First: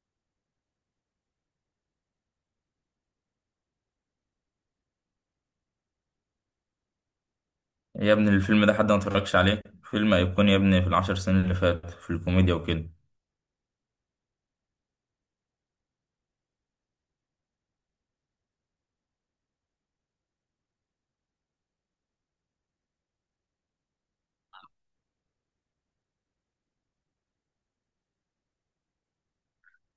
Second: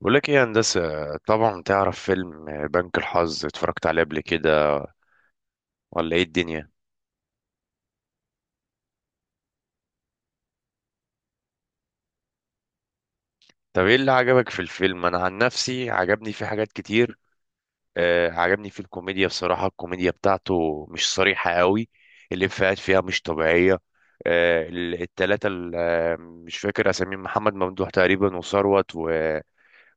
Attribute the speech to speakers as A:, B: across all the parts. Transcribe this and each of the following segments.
A: بقول لك ايه يا هندسة؟ طبعا تعرف فيلم بنك الحظ؟ اتفرجت عليه قبل كده ولا ايه الدنيا؟
B: يا ابني الفيلم ده حد ما اتفرجش عليه، فيلم أيقوني يا ابني في العشر سنين اللي فات في الكوميديا وكده.
A: طب ايه اللي عجبك في الفيلم؟ انا عن نفسي عجبني فيه حاجات كتير. آه، عجبني فيه الكوميديا. بصراحة الكوميديا بتاعته مش صريحة قوي، الإفيهات فيها مش طبيعية. التلاتة، مش فاكر اساميهم، محمد ممدوح تقريبا وثروت و...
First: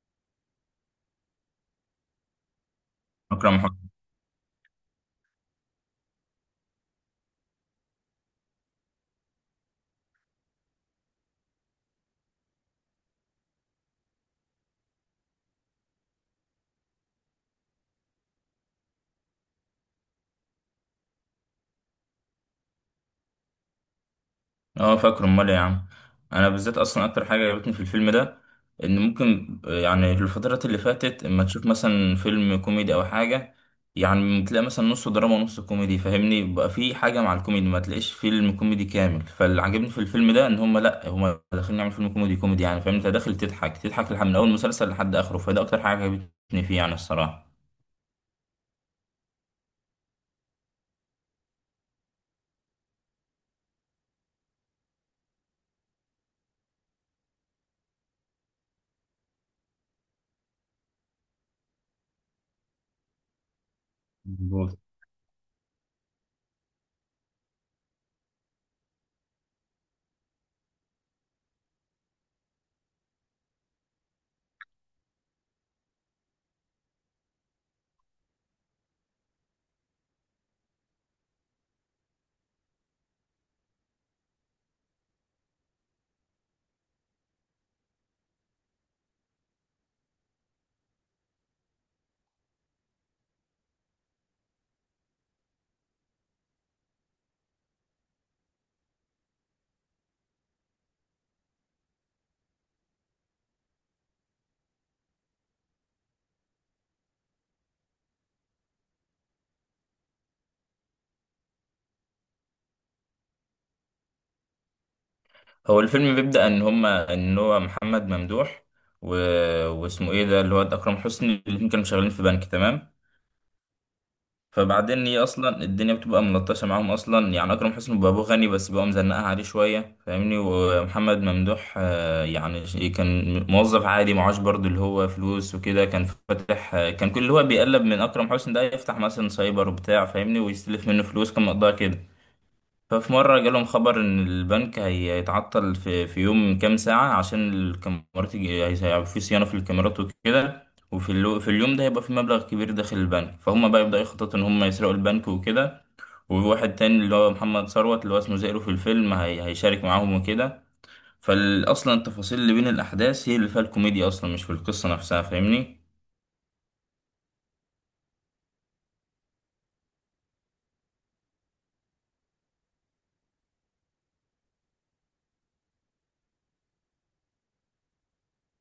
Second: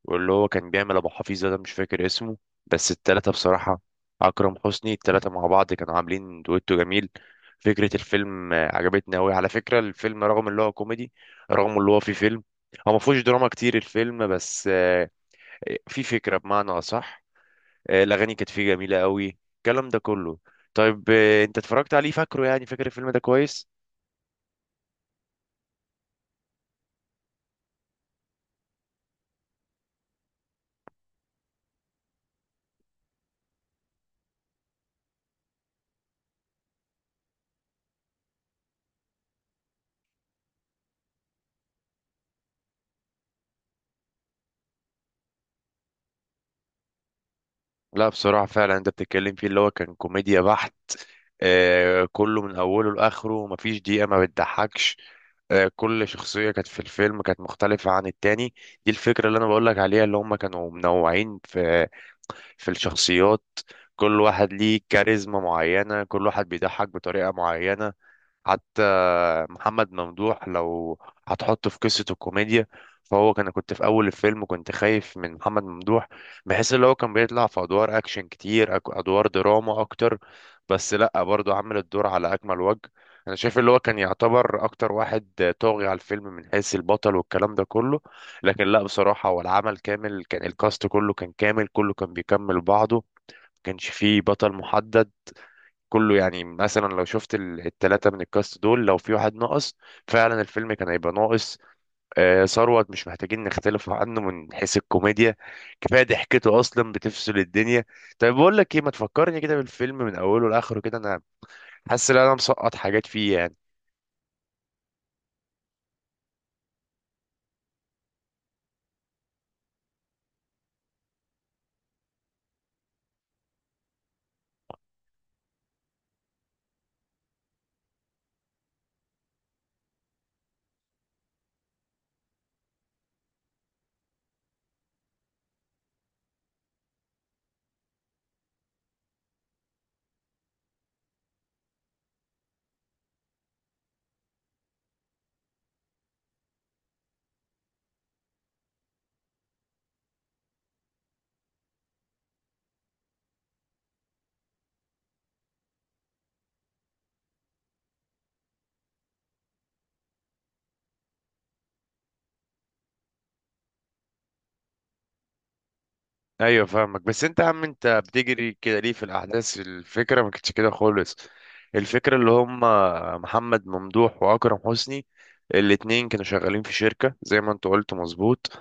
A: واللي هو كان بيعمل ابو حفيظه ده مش فاكر اسمه. بس التلاتة
B: أكرم
A: بصراحه،
B: حسني.
A: اكرم حسني، التلاتة مع بعض كانوا عاملين دويتو جميل. فكره الفيلم عجبتني قوي، على فكره الفيلم رغم اللي هو كوميدي، رغم اللي هو فيه فيلم، هو ما فيهوش دراما كتير الفيلم بس، في فكره بمعنى اصح. الاغاني كانت فيه جميله قوي، الكلام ده كله. طيب، انت اتفرجت عليه، فاكره يعني؟ فاكر الفيلم ده كويس؟
B: اه، فاكره. امال إيه يا عم؟ انا بالذات اصلا اكتر حاجه عجبتني في الفيلم ده ان ممكن يعني في الفترات اللي فاتت اما تشوف مثلا فيلم كوميدي او حاجه، يعني تلاقي مثلا نص دراما ونص كوميدي، فاهمني؟ بقى في حاجه مع الكوميدي ما تلاقيش فيلم كوميدي كامل، فاللي عجبني في الفيلم ده ان هم، لا، هم داخلين يعملوا فيلم كوميدي كوميدي، يعني فاهم انت داخل تضحك تضحك من اول مسلسل لحد اخره، فده اكتر حاجه عجبتني فيه يعني الصراحه.
A: لا بصراحة فعلا، انت بتتكلم فيه اللي هو كان كوميديا بحت، آه، كله من اوله لاخره مفيش دقيقة ما بتضحكش. كل شخصية كانت في الفيلم كانت مختلفة عن التاني. دي الفكرة اللي أنا بقولك عليها، اللي هم كانوا منوعين في الشخصيات. كل واحد
B: مظبوط.
A: ليه كاريزما معينة، كل واحد بيضحك بطريقة معينة. حتى محمد ممدوح لو هتحطه في قصة الكوميديا، فهو كنت في أول الفيلم كنت خايف من محمد ممدوح، بحيث اللي هو كان بيطلع في أدوار أكشن كتير، أدوار دراما أكتر، بس لأ، برضه عامل الدور على أكمل وجه. أنا شايف اللي هو كان يعتبر أكتر واحد طاغي على الفيلم من حيث البطل والكلام ده كله. لكن لأ، بصراحة هو العمل كامل كان، الكاست كله كان كامل، كله كان بيكمل بعضه. كانش فيه بطل محدد، كله يعني. مثلا لو شفت التلاتة من الكاست دول لو في واحد ناقص، فعلا الفيلم كان هيبقى ناقص. ثروت مش محتاجين نختلف عنه من حيث الكوميديا، كفاية ضحكته أصلا بتفصل الدنيا. طيب بقول لك إيه، ما تفكرني كده بالفيلم من أوله لآخره كده، أنا حاسس إن أنا مسقط حاجات فيه يعني.
B: هو الفيلم بيبدأ ان هو محمد ممدوح و... واسمه ايه ده اللي هو اكرم حسني، الاتنين كانوا شغالين في بنك، تمام؟ فبعدين هي اصلا الدنيا بتبقى ملطشه معاهم اصلا، يعني اكرم حسني بيبقى ابوه غني بس بيبقى مزنقها عليه شويه، فاهمني؟ ومحمد ممدوح يعني كان موظف عادي معاش برضه اللي هو فلوس وكده، كان فاتح كان كل اللي هو بيقلب من اكرم حسني ده يفتح مثلا سايبر وبتاع، فاهمني؟ ويستلف منه فلوس كان مقدار كده. ففي مرة جالهم خبر إن البنك هيتعطل في يوم كام ساعة عشان الكاميرات هيبقى في صيانة في الكاميرات وكده. في اليوم ده هيبقى في مبلغ كبير داخل البنك، فهم بقى يبدأوا يخططوا إن هم يسرقوا البنك وكده. وواحد تاني اللي هو محمد ثروت اللي هو اسمه زئرو في الفيلم هيشارك معاهم وكده. فأصلا التفاصيل اللي بين الأحداث هي اللي فيها الكوميديا أصلا، مش في القصة نفسها، فاهمني؟
A: ايوه فاهمك. بس انت يا عم، انت بتجري كده ليه في الاحداث؟ الفكره ما كانتش كده خالص. الفكره اللي هم محمد ممدوح واكرم حسني، الاتنين كانوا شغالين في شركه زي ما انت قلت، مظبوط.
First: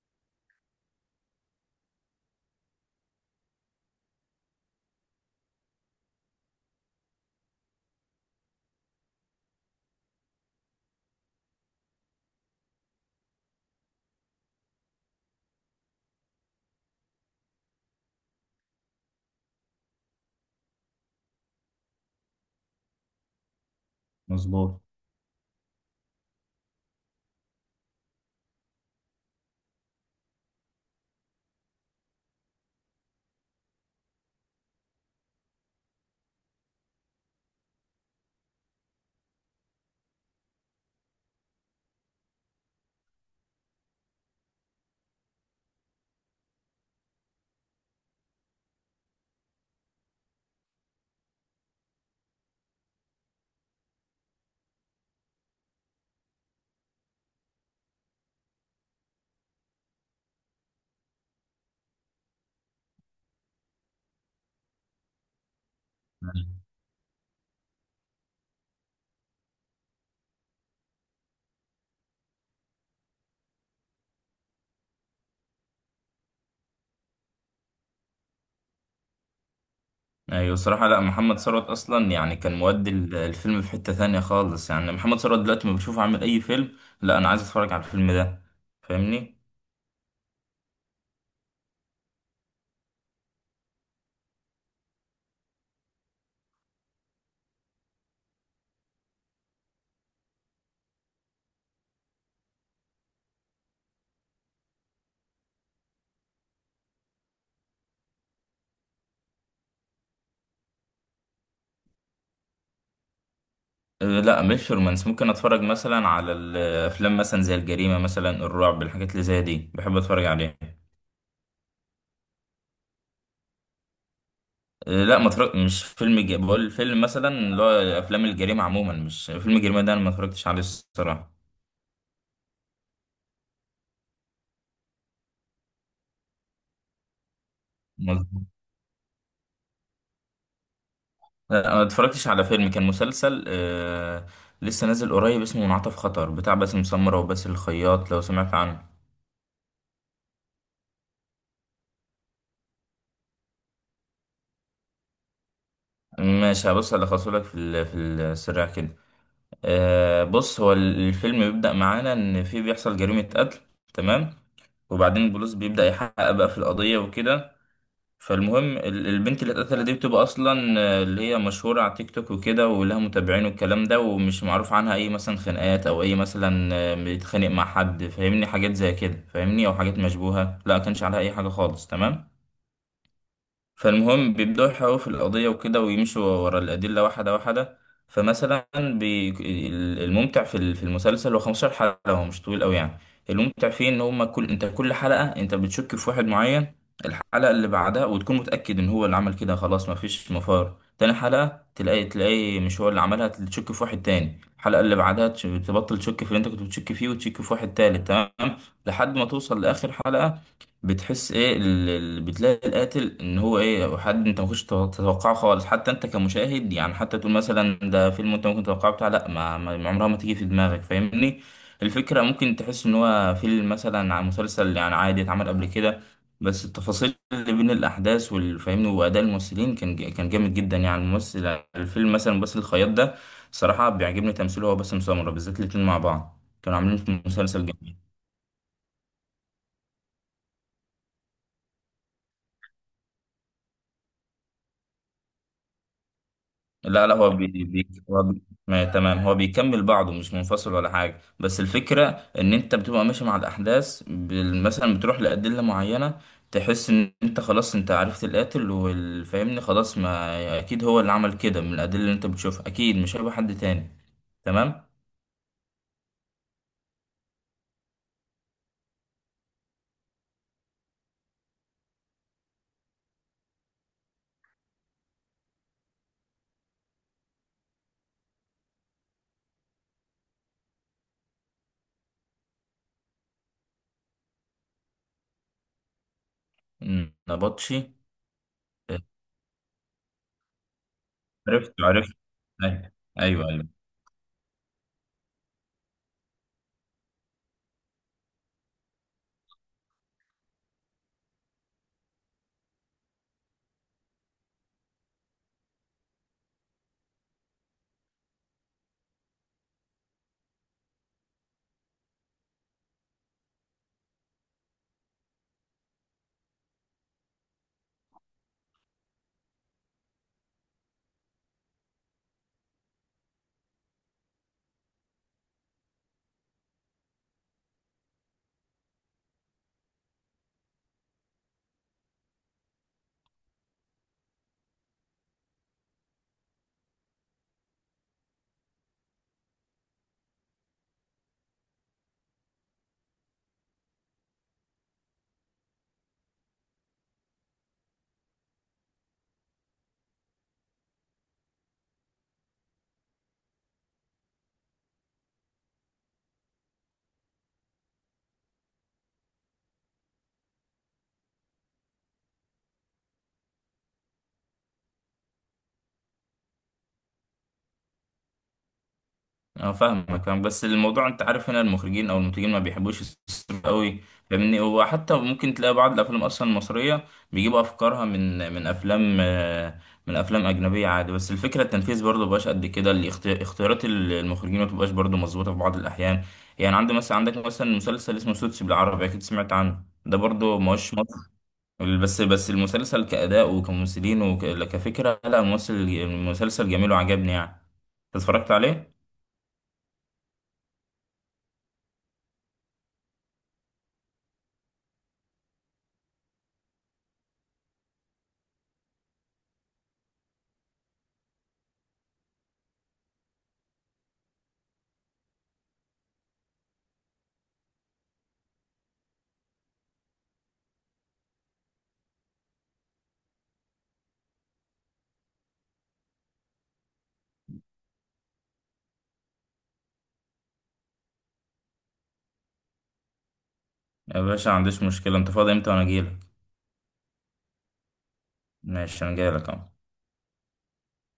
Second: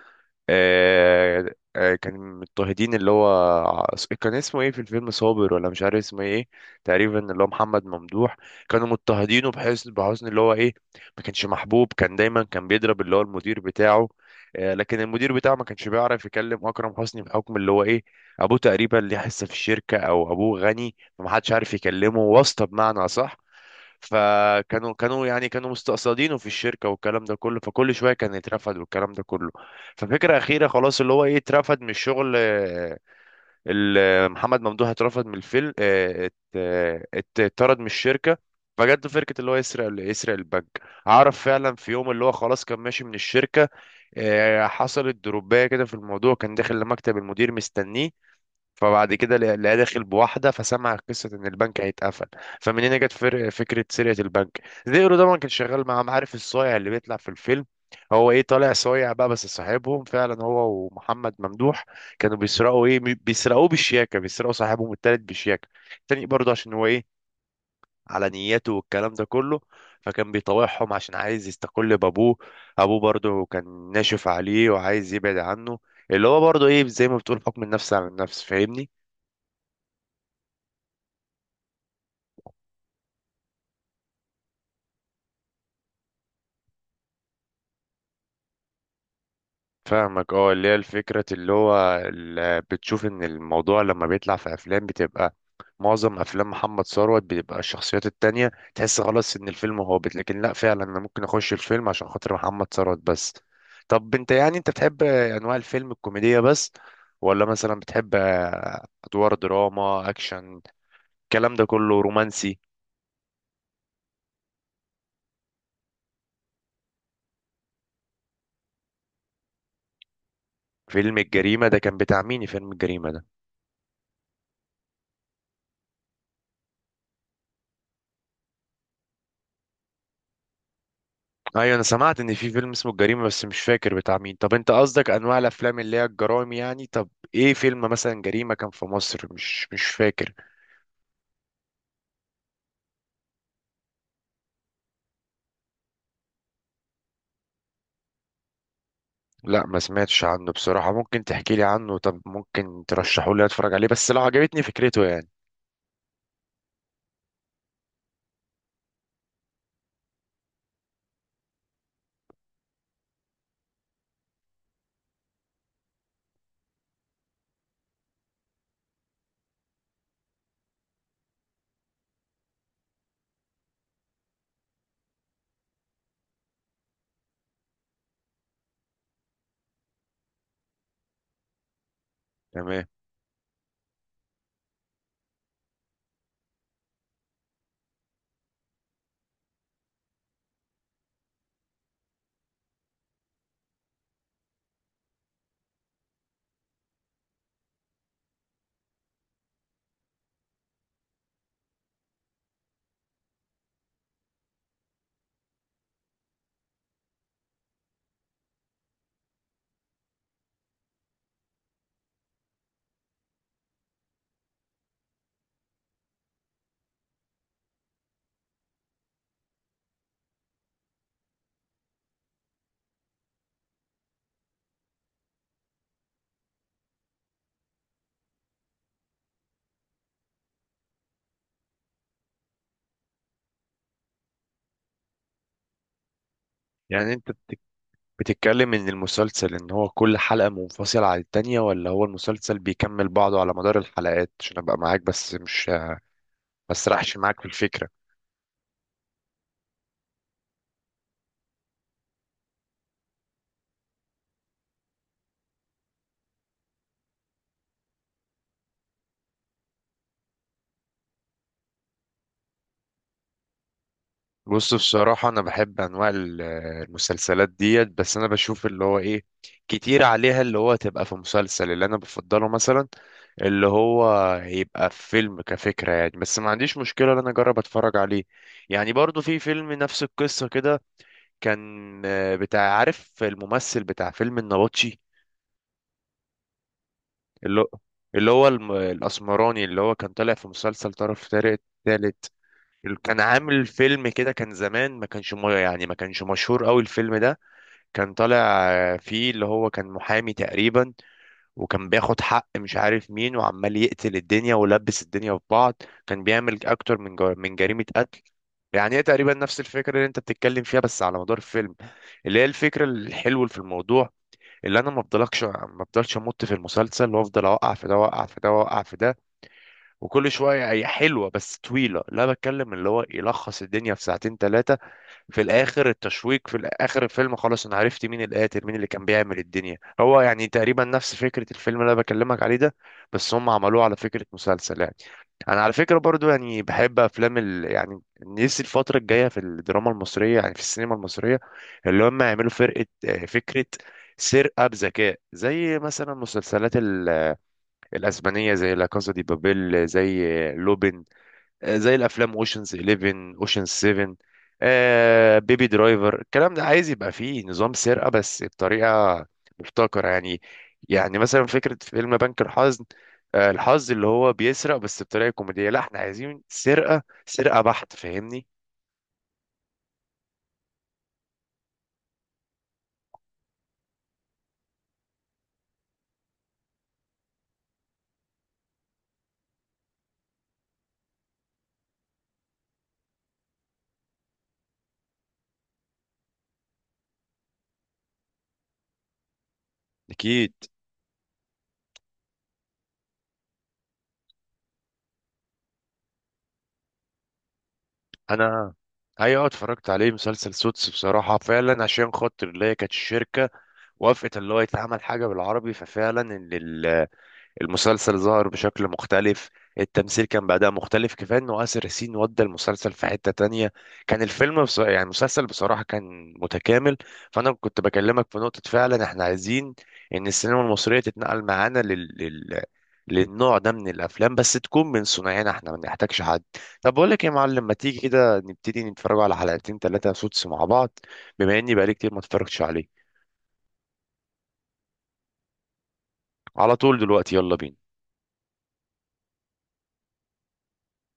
A: آه كانوا مضطهدين. ع- كان اسمه ايه في الفيلم؟ صابر ولا مش عارف اسمه ايه، تقريبا اللي هو محمد ممدوح. كانوا مضطهدينه بحسن اللي هو ايه، ما كانش محبوب، كان دايما كان بيضرب اللي هو المدير بتاعه. لكن المدير بتاعه ما كانش بيعرف يكلم اكرم حسني بحكم اللي هو ايه، ابوه تقريبا ليه حصه في الشركه او ابوه غني، فمحدش عارف يكلمه، واسطه بمعنى صح.
B: مظبوط.
A: فكانوا كانوا يعني كانوا مستقصدينه في الشركه والكلام ده كله، فكل شويه كان يترفد والكلام ده كله. ففكره اخيره خلاص اللي هو ايه، اترفد من الشغل. محمد ممدوح اترفد من الفيلم، اتطرد من الشركه. فجت له فكره اللي هو يسرق البنك. عرف فعلا في يوم اللي هو خلاص كان ماشي من الشركه. حصلت دروبايه كده في الموضوع، كان داخل لمكتب المدير مستنيه. فبعد كده لقى داخل بواحده، فسمع قصه ان البنك هيتقفل. فمن هنا جت فكره سرقه البنك. زيرو ده كان شغال معاهم، عارف الصايع اللي بيطلع في الفيلم، هو ايه طالع صايع بقى، بس صاحبهم فعلا هو ومحمد ممدوح. كانوا بيسرقوا ايه، بيسرقوه بالشياكه، بيسرقوا صاحبهم التالت بالشياكه تاني برضه عشان هو ايه، على نيته والكلام ده كله. فكان بيطاوعهم عشان عايز يستقل بابوه، ابوه برضه كان ناشف عليه وعايز يبعد عنه، اللي هو برضه ايه زي ما بتقول حكم النفس على النفس، فاهمني؟
B: ايوه الصراحة، لا، محمد ثروت اصلا يعني كان مودي الفيلم في حتة تانية خالص، يعني محمد ثروت دلوقتي ما بشوفه عامل اي فيلم، لا انا عايز اتفرج على الفيلم ده، فاهمني.
A: فاهمك. اه، اللي هي الفكرة اللي هو بتشوف ان الموضوع لما بيطلع في افلام بتبقى، معظم افلام محمد ثروت بتبقى الشخصيات التانية تحس خلاص ان الفيلم هابط، لكن لا فعلا انا ممكن اخش الفيلم عشان خاطر محمد ثروت بس. طب انت يعني، انت بتحب انواع الفيلم الكوميدية بس، ولا مثلا بتحب ادوار دراما اكشن الكلام ده كله، رومانسي؟
B: أه لا مش رومانس، ممكن اتفرج مثلا على الافلام مثلا زي الجريمة مثلا الرعب، الحاجات اللي زي دي بحب اتفرج عليها.
A: فيلم الجريمة ده كان بتاع مين؟ فيلم الجريمة ده،
B: أه لا ما اتفرج مش فيلم بقول فيلم مثلا اللي هو افلام الجريمة عموما، مش فيلم الجريمة ده انا ما اتفرجتش عليه الصراحة.
A: ايوه انا سمعت ان في فيلم اسمه الجريمه بس مش فاكر بتاع مين. طب انت قصدك انواع الافلام اللي هي الجرائم يعني؟ طب ايه فيلم مثلا جريمه كان في مصر؟ مش فاكر.
B: لا، انا اتفرجتش على فيلم، كان مسلسل لسه نازل قريب، اسمه منعطف خطر بتاع باسم سمرة وباسل الخياط، لو سمعت عنه.
A: لا ما سمعتش عنه بصراحه، ممكن تحكي لي عنه؟ طب ممكن ترشحه لي اتفرج عليه، بس لو عجبتني فكرته يعني.
B: ماشي، هبص الخصه لك في في السريع كده. بص، هو الفيلم بيبدأ معانا ان في بيحصل جريمة قتل، تمام؟ وبعدين البوليس بيبدأ يحقق بقى في القضية وكده. فالمهم البنت اللي اتقتلت دي بتبقى اصلا اللي هي مشهوره على تيك توك وكده ولها متابعين والكلام ده، ومش معروف عنها اي مثلا خناقات او اي مثلا بتتخانق مع حد، فاهمني؟ حاجات زي كده، فاهمني؟ او حاجات مشبوهه، لا كانش عليها اي حاجه خالص، تمام.
A: تمام.
B: فالمهم بيبدأوا يحققوا في القضية وكده، ويمشوا ورا الأدلة واحدة واحدة. فمثلا الممتع في في المسلسل، هو 15 حلقة، هو مش طويل قوي يعني. الممتع فيه إن هما كل حلقة أنت بتشك في واحد معين، الحلقة اللي بعدها وتكون متأكد إن هو اللي عمل كده خلاص مفيش مفار، تاني حلقة تلاقي مش هو اللي عملها، تشك في واحد تاني، الحلقة اللي بعدها تبطل تشك في اللي أنت كنت بتشك فيه وتشك في واحد تالت، تمام؟ لحد ما توصل لآخر حلقة، بتحس ايه بتلاقي القاتل ان هو ايه حد انت ما كنتش تتوقعه خالص، حتى انت كمشاهد يعني، حتى تقول مثلا ده فيلم انت ممكن تتوقعه بتاع، لا عمرها ما تيجي في دماغك، فاهمني؟ الفكرة ممكن تحس ان هو فيلم مثلا عن مسلسل يعني عادي اتعمل قبل كده، بس التفاصيل اللي بين الاحداث والفاهمني واداء الممثلين كان جامد جدا يعني. الممثل الفيلم مثلا باسل الخياط ده صراحة بيعجبني تمثيله، هو باسم سمرة بالذات الاتنين مع بعض كانوا عاملين
A: يعني
B: في
A: انت
B: مسلسل جامد.
A: بتتكلم ان المسلسل ان هو كل حلقه منفصله عن التانية، ولا هو المسلسل بيكمل بعضه على مدار الحلقات؟ عشان ابقى معاك بس مش، ما
B: لا، لا،
A: اسرحش
B: هو
A: معاك في
B: بي بي
A: الفكره.
B: هو بي ما تمام، هو بيكمل بعضه مش منفصل ولا حاجة، بس الفكرة ان انت بتبقى ماشي مع الاحداث مثلا بتروح لأدلة معينة، تحس ان انت خلاص انت عرفت القاتل والفاهمني خلاص، ما اكيد هو اللي عمل كده من الأدلة اللي انت بتشوفها، اكيد مش هيبقى حد تاني،
A: بص
B: تمام.
A: بصراحة أنا بحب أنواع المسلسلات ديت، بس أنا بشوف اللي هو إيه، كتير عليها اللي هو تبقى في مسلسل. اللي أنا بفضله مثلا اللي هو يبقى في فيلم كفكرة يعني، بس ما عنديش مشكلة إن أنا أجرب أتفرج عليه. يعني برضو في فيلم نفس القصة كده، كان بتاع، عارف الممثل بتاع فيلم النبطشي،
B: مم.
A: اللي هو
B: نبطشي.
A: الأسمراني، اللي هو كان طالع في مسلسل طرف طارق
B: عرفت، عرفت.
A: الثالث. كان
B: ايوه.
A: عامل
B: ايوه.
A: فيلم كده كان زمان، ما كانش يعني ما كانش مشهور قوي الفيلم ده. كان طالع فيه، اللي هو كان محامي تقريبا، وكان بياخد حق مش عارف مين، وعمال يقتل الدنيا ولبس الدنيا في بعض، كان بيعمل اكتر من جريمة قتل. يعني هي تقريبا نفس الفكرة اللي انت بتتكلم فيها، بس على مدار الفيلم، اللي هي الفكرة الحلوة في الموضوع، اللي انا ما بفضلش امط في المسلسل وافضل اوقع في ده واوقع في ده واوقع في ده، وكل شوية، هي حلوة بس طويلة، لا بتكلم اللي هو يلخص الدنيا في ساعتين ثلاثة. في الاخر التشويق في اخر الفيلم خلاص، انا عرفت مين القاتل، مين اللي كان بيعمل الدنيا، هو يعني تقريبا نفس فكرة الفيلم اللي انا بكلمك عليه ده، بس هم عملوه على فكرة مسلسل يعني. انا على فكرة برضو يعني بحب افلام يعني نفسي الفترة الجاية في الدراما المصرية، يعني في السينما المصرية، اللي هم يعملوا فرقة، فكرة سرقة بذكاء، زي مثلا مسلسلات الأسبانية، زي لا كازا دي بابيل، زي لوبين، زي الافلام اوشنز 11، اوشنز 7، بيبي درايفر الكلام ده، عايز يبقى فيه نظام سرقه بس بطريقه مبتكره يعني. يعني مثلا فكره فيلم بنك الحظ، الحظ اللي هو بيسرق بس بطريقه كوميديه، لا احنا عايزين سرقه بحت، فاهمني؟
B: اه فاهمك، فاهم، بس الموضوع انت عارف هنا المخرجين او المنتجين ما بيحبوش يصرفوا قوي، فاهمني؟ وحتى ممكن تلاقي بعض الافلام اصلا المصريه بيجيبوا افكارها من افلام من افلام اجنبيه عادي، بس الفكره التنفيذ برضه مبقاش قد كده، اختيارات المخرجين ما بتبقاش برضه مظبوطه في بعض الاحيان. يعني عندك مثلا مسلسل اسمه سوتس بالعربي، اكيد سمعت عنه، ده
A: اكيد.
B: برضه ماهوش مصر، بس المسلسل كاداء وكممثلين وكفكره، لا الممثل المسلسل جميل وعجبني يعني، اتفرجت
A: انا،
B: عليه.
A: ايوه اتفرجت عليه مسلسل سوتس بصراحه، فعلا عشان خاطر اللي هي كانت الشركه وافقت اللي هو يتعمل حاجه بالعربي، ففعلا المسلسل ظهر بشكل مختلف، التمثيل كان بعدها مختلف، كفاية انه آسر ياسين ودى المسلسل في حتة تانية. كان يعني المسلسل بصراحة كان متكامل. فانا كنت بكلمك في نقطة، فعلا احنا عايزين ان السينما المصرية تتنقل معانا للنوع ده من الافلام، بس تكون من صناعنا احنا، ما نحتاجش حد. طب بقول لك إيه يا معلم، ما تيجي كده نبتدي نتفرج على حلقتين ثلاثة سوتس مع بعض، بما اني بقالي كتير ما اتفرجتش عليه.
B: يا باشا ما عنديش مشكلة، انت فاضي امتى وانا اجيلك؟
A: على طول دلوقتي، يلا بينا.
B: ماشي انا جايلك اهو.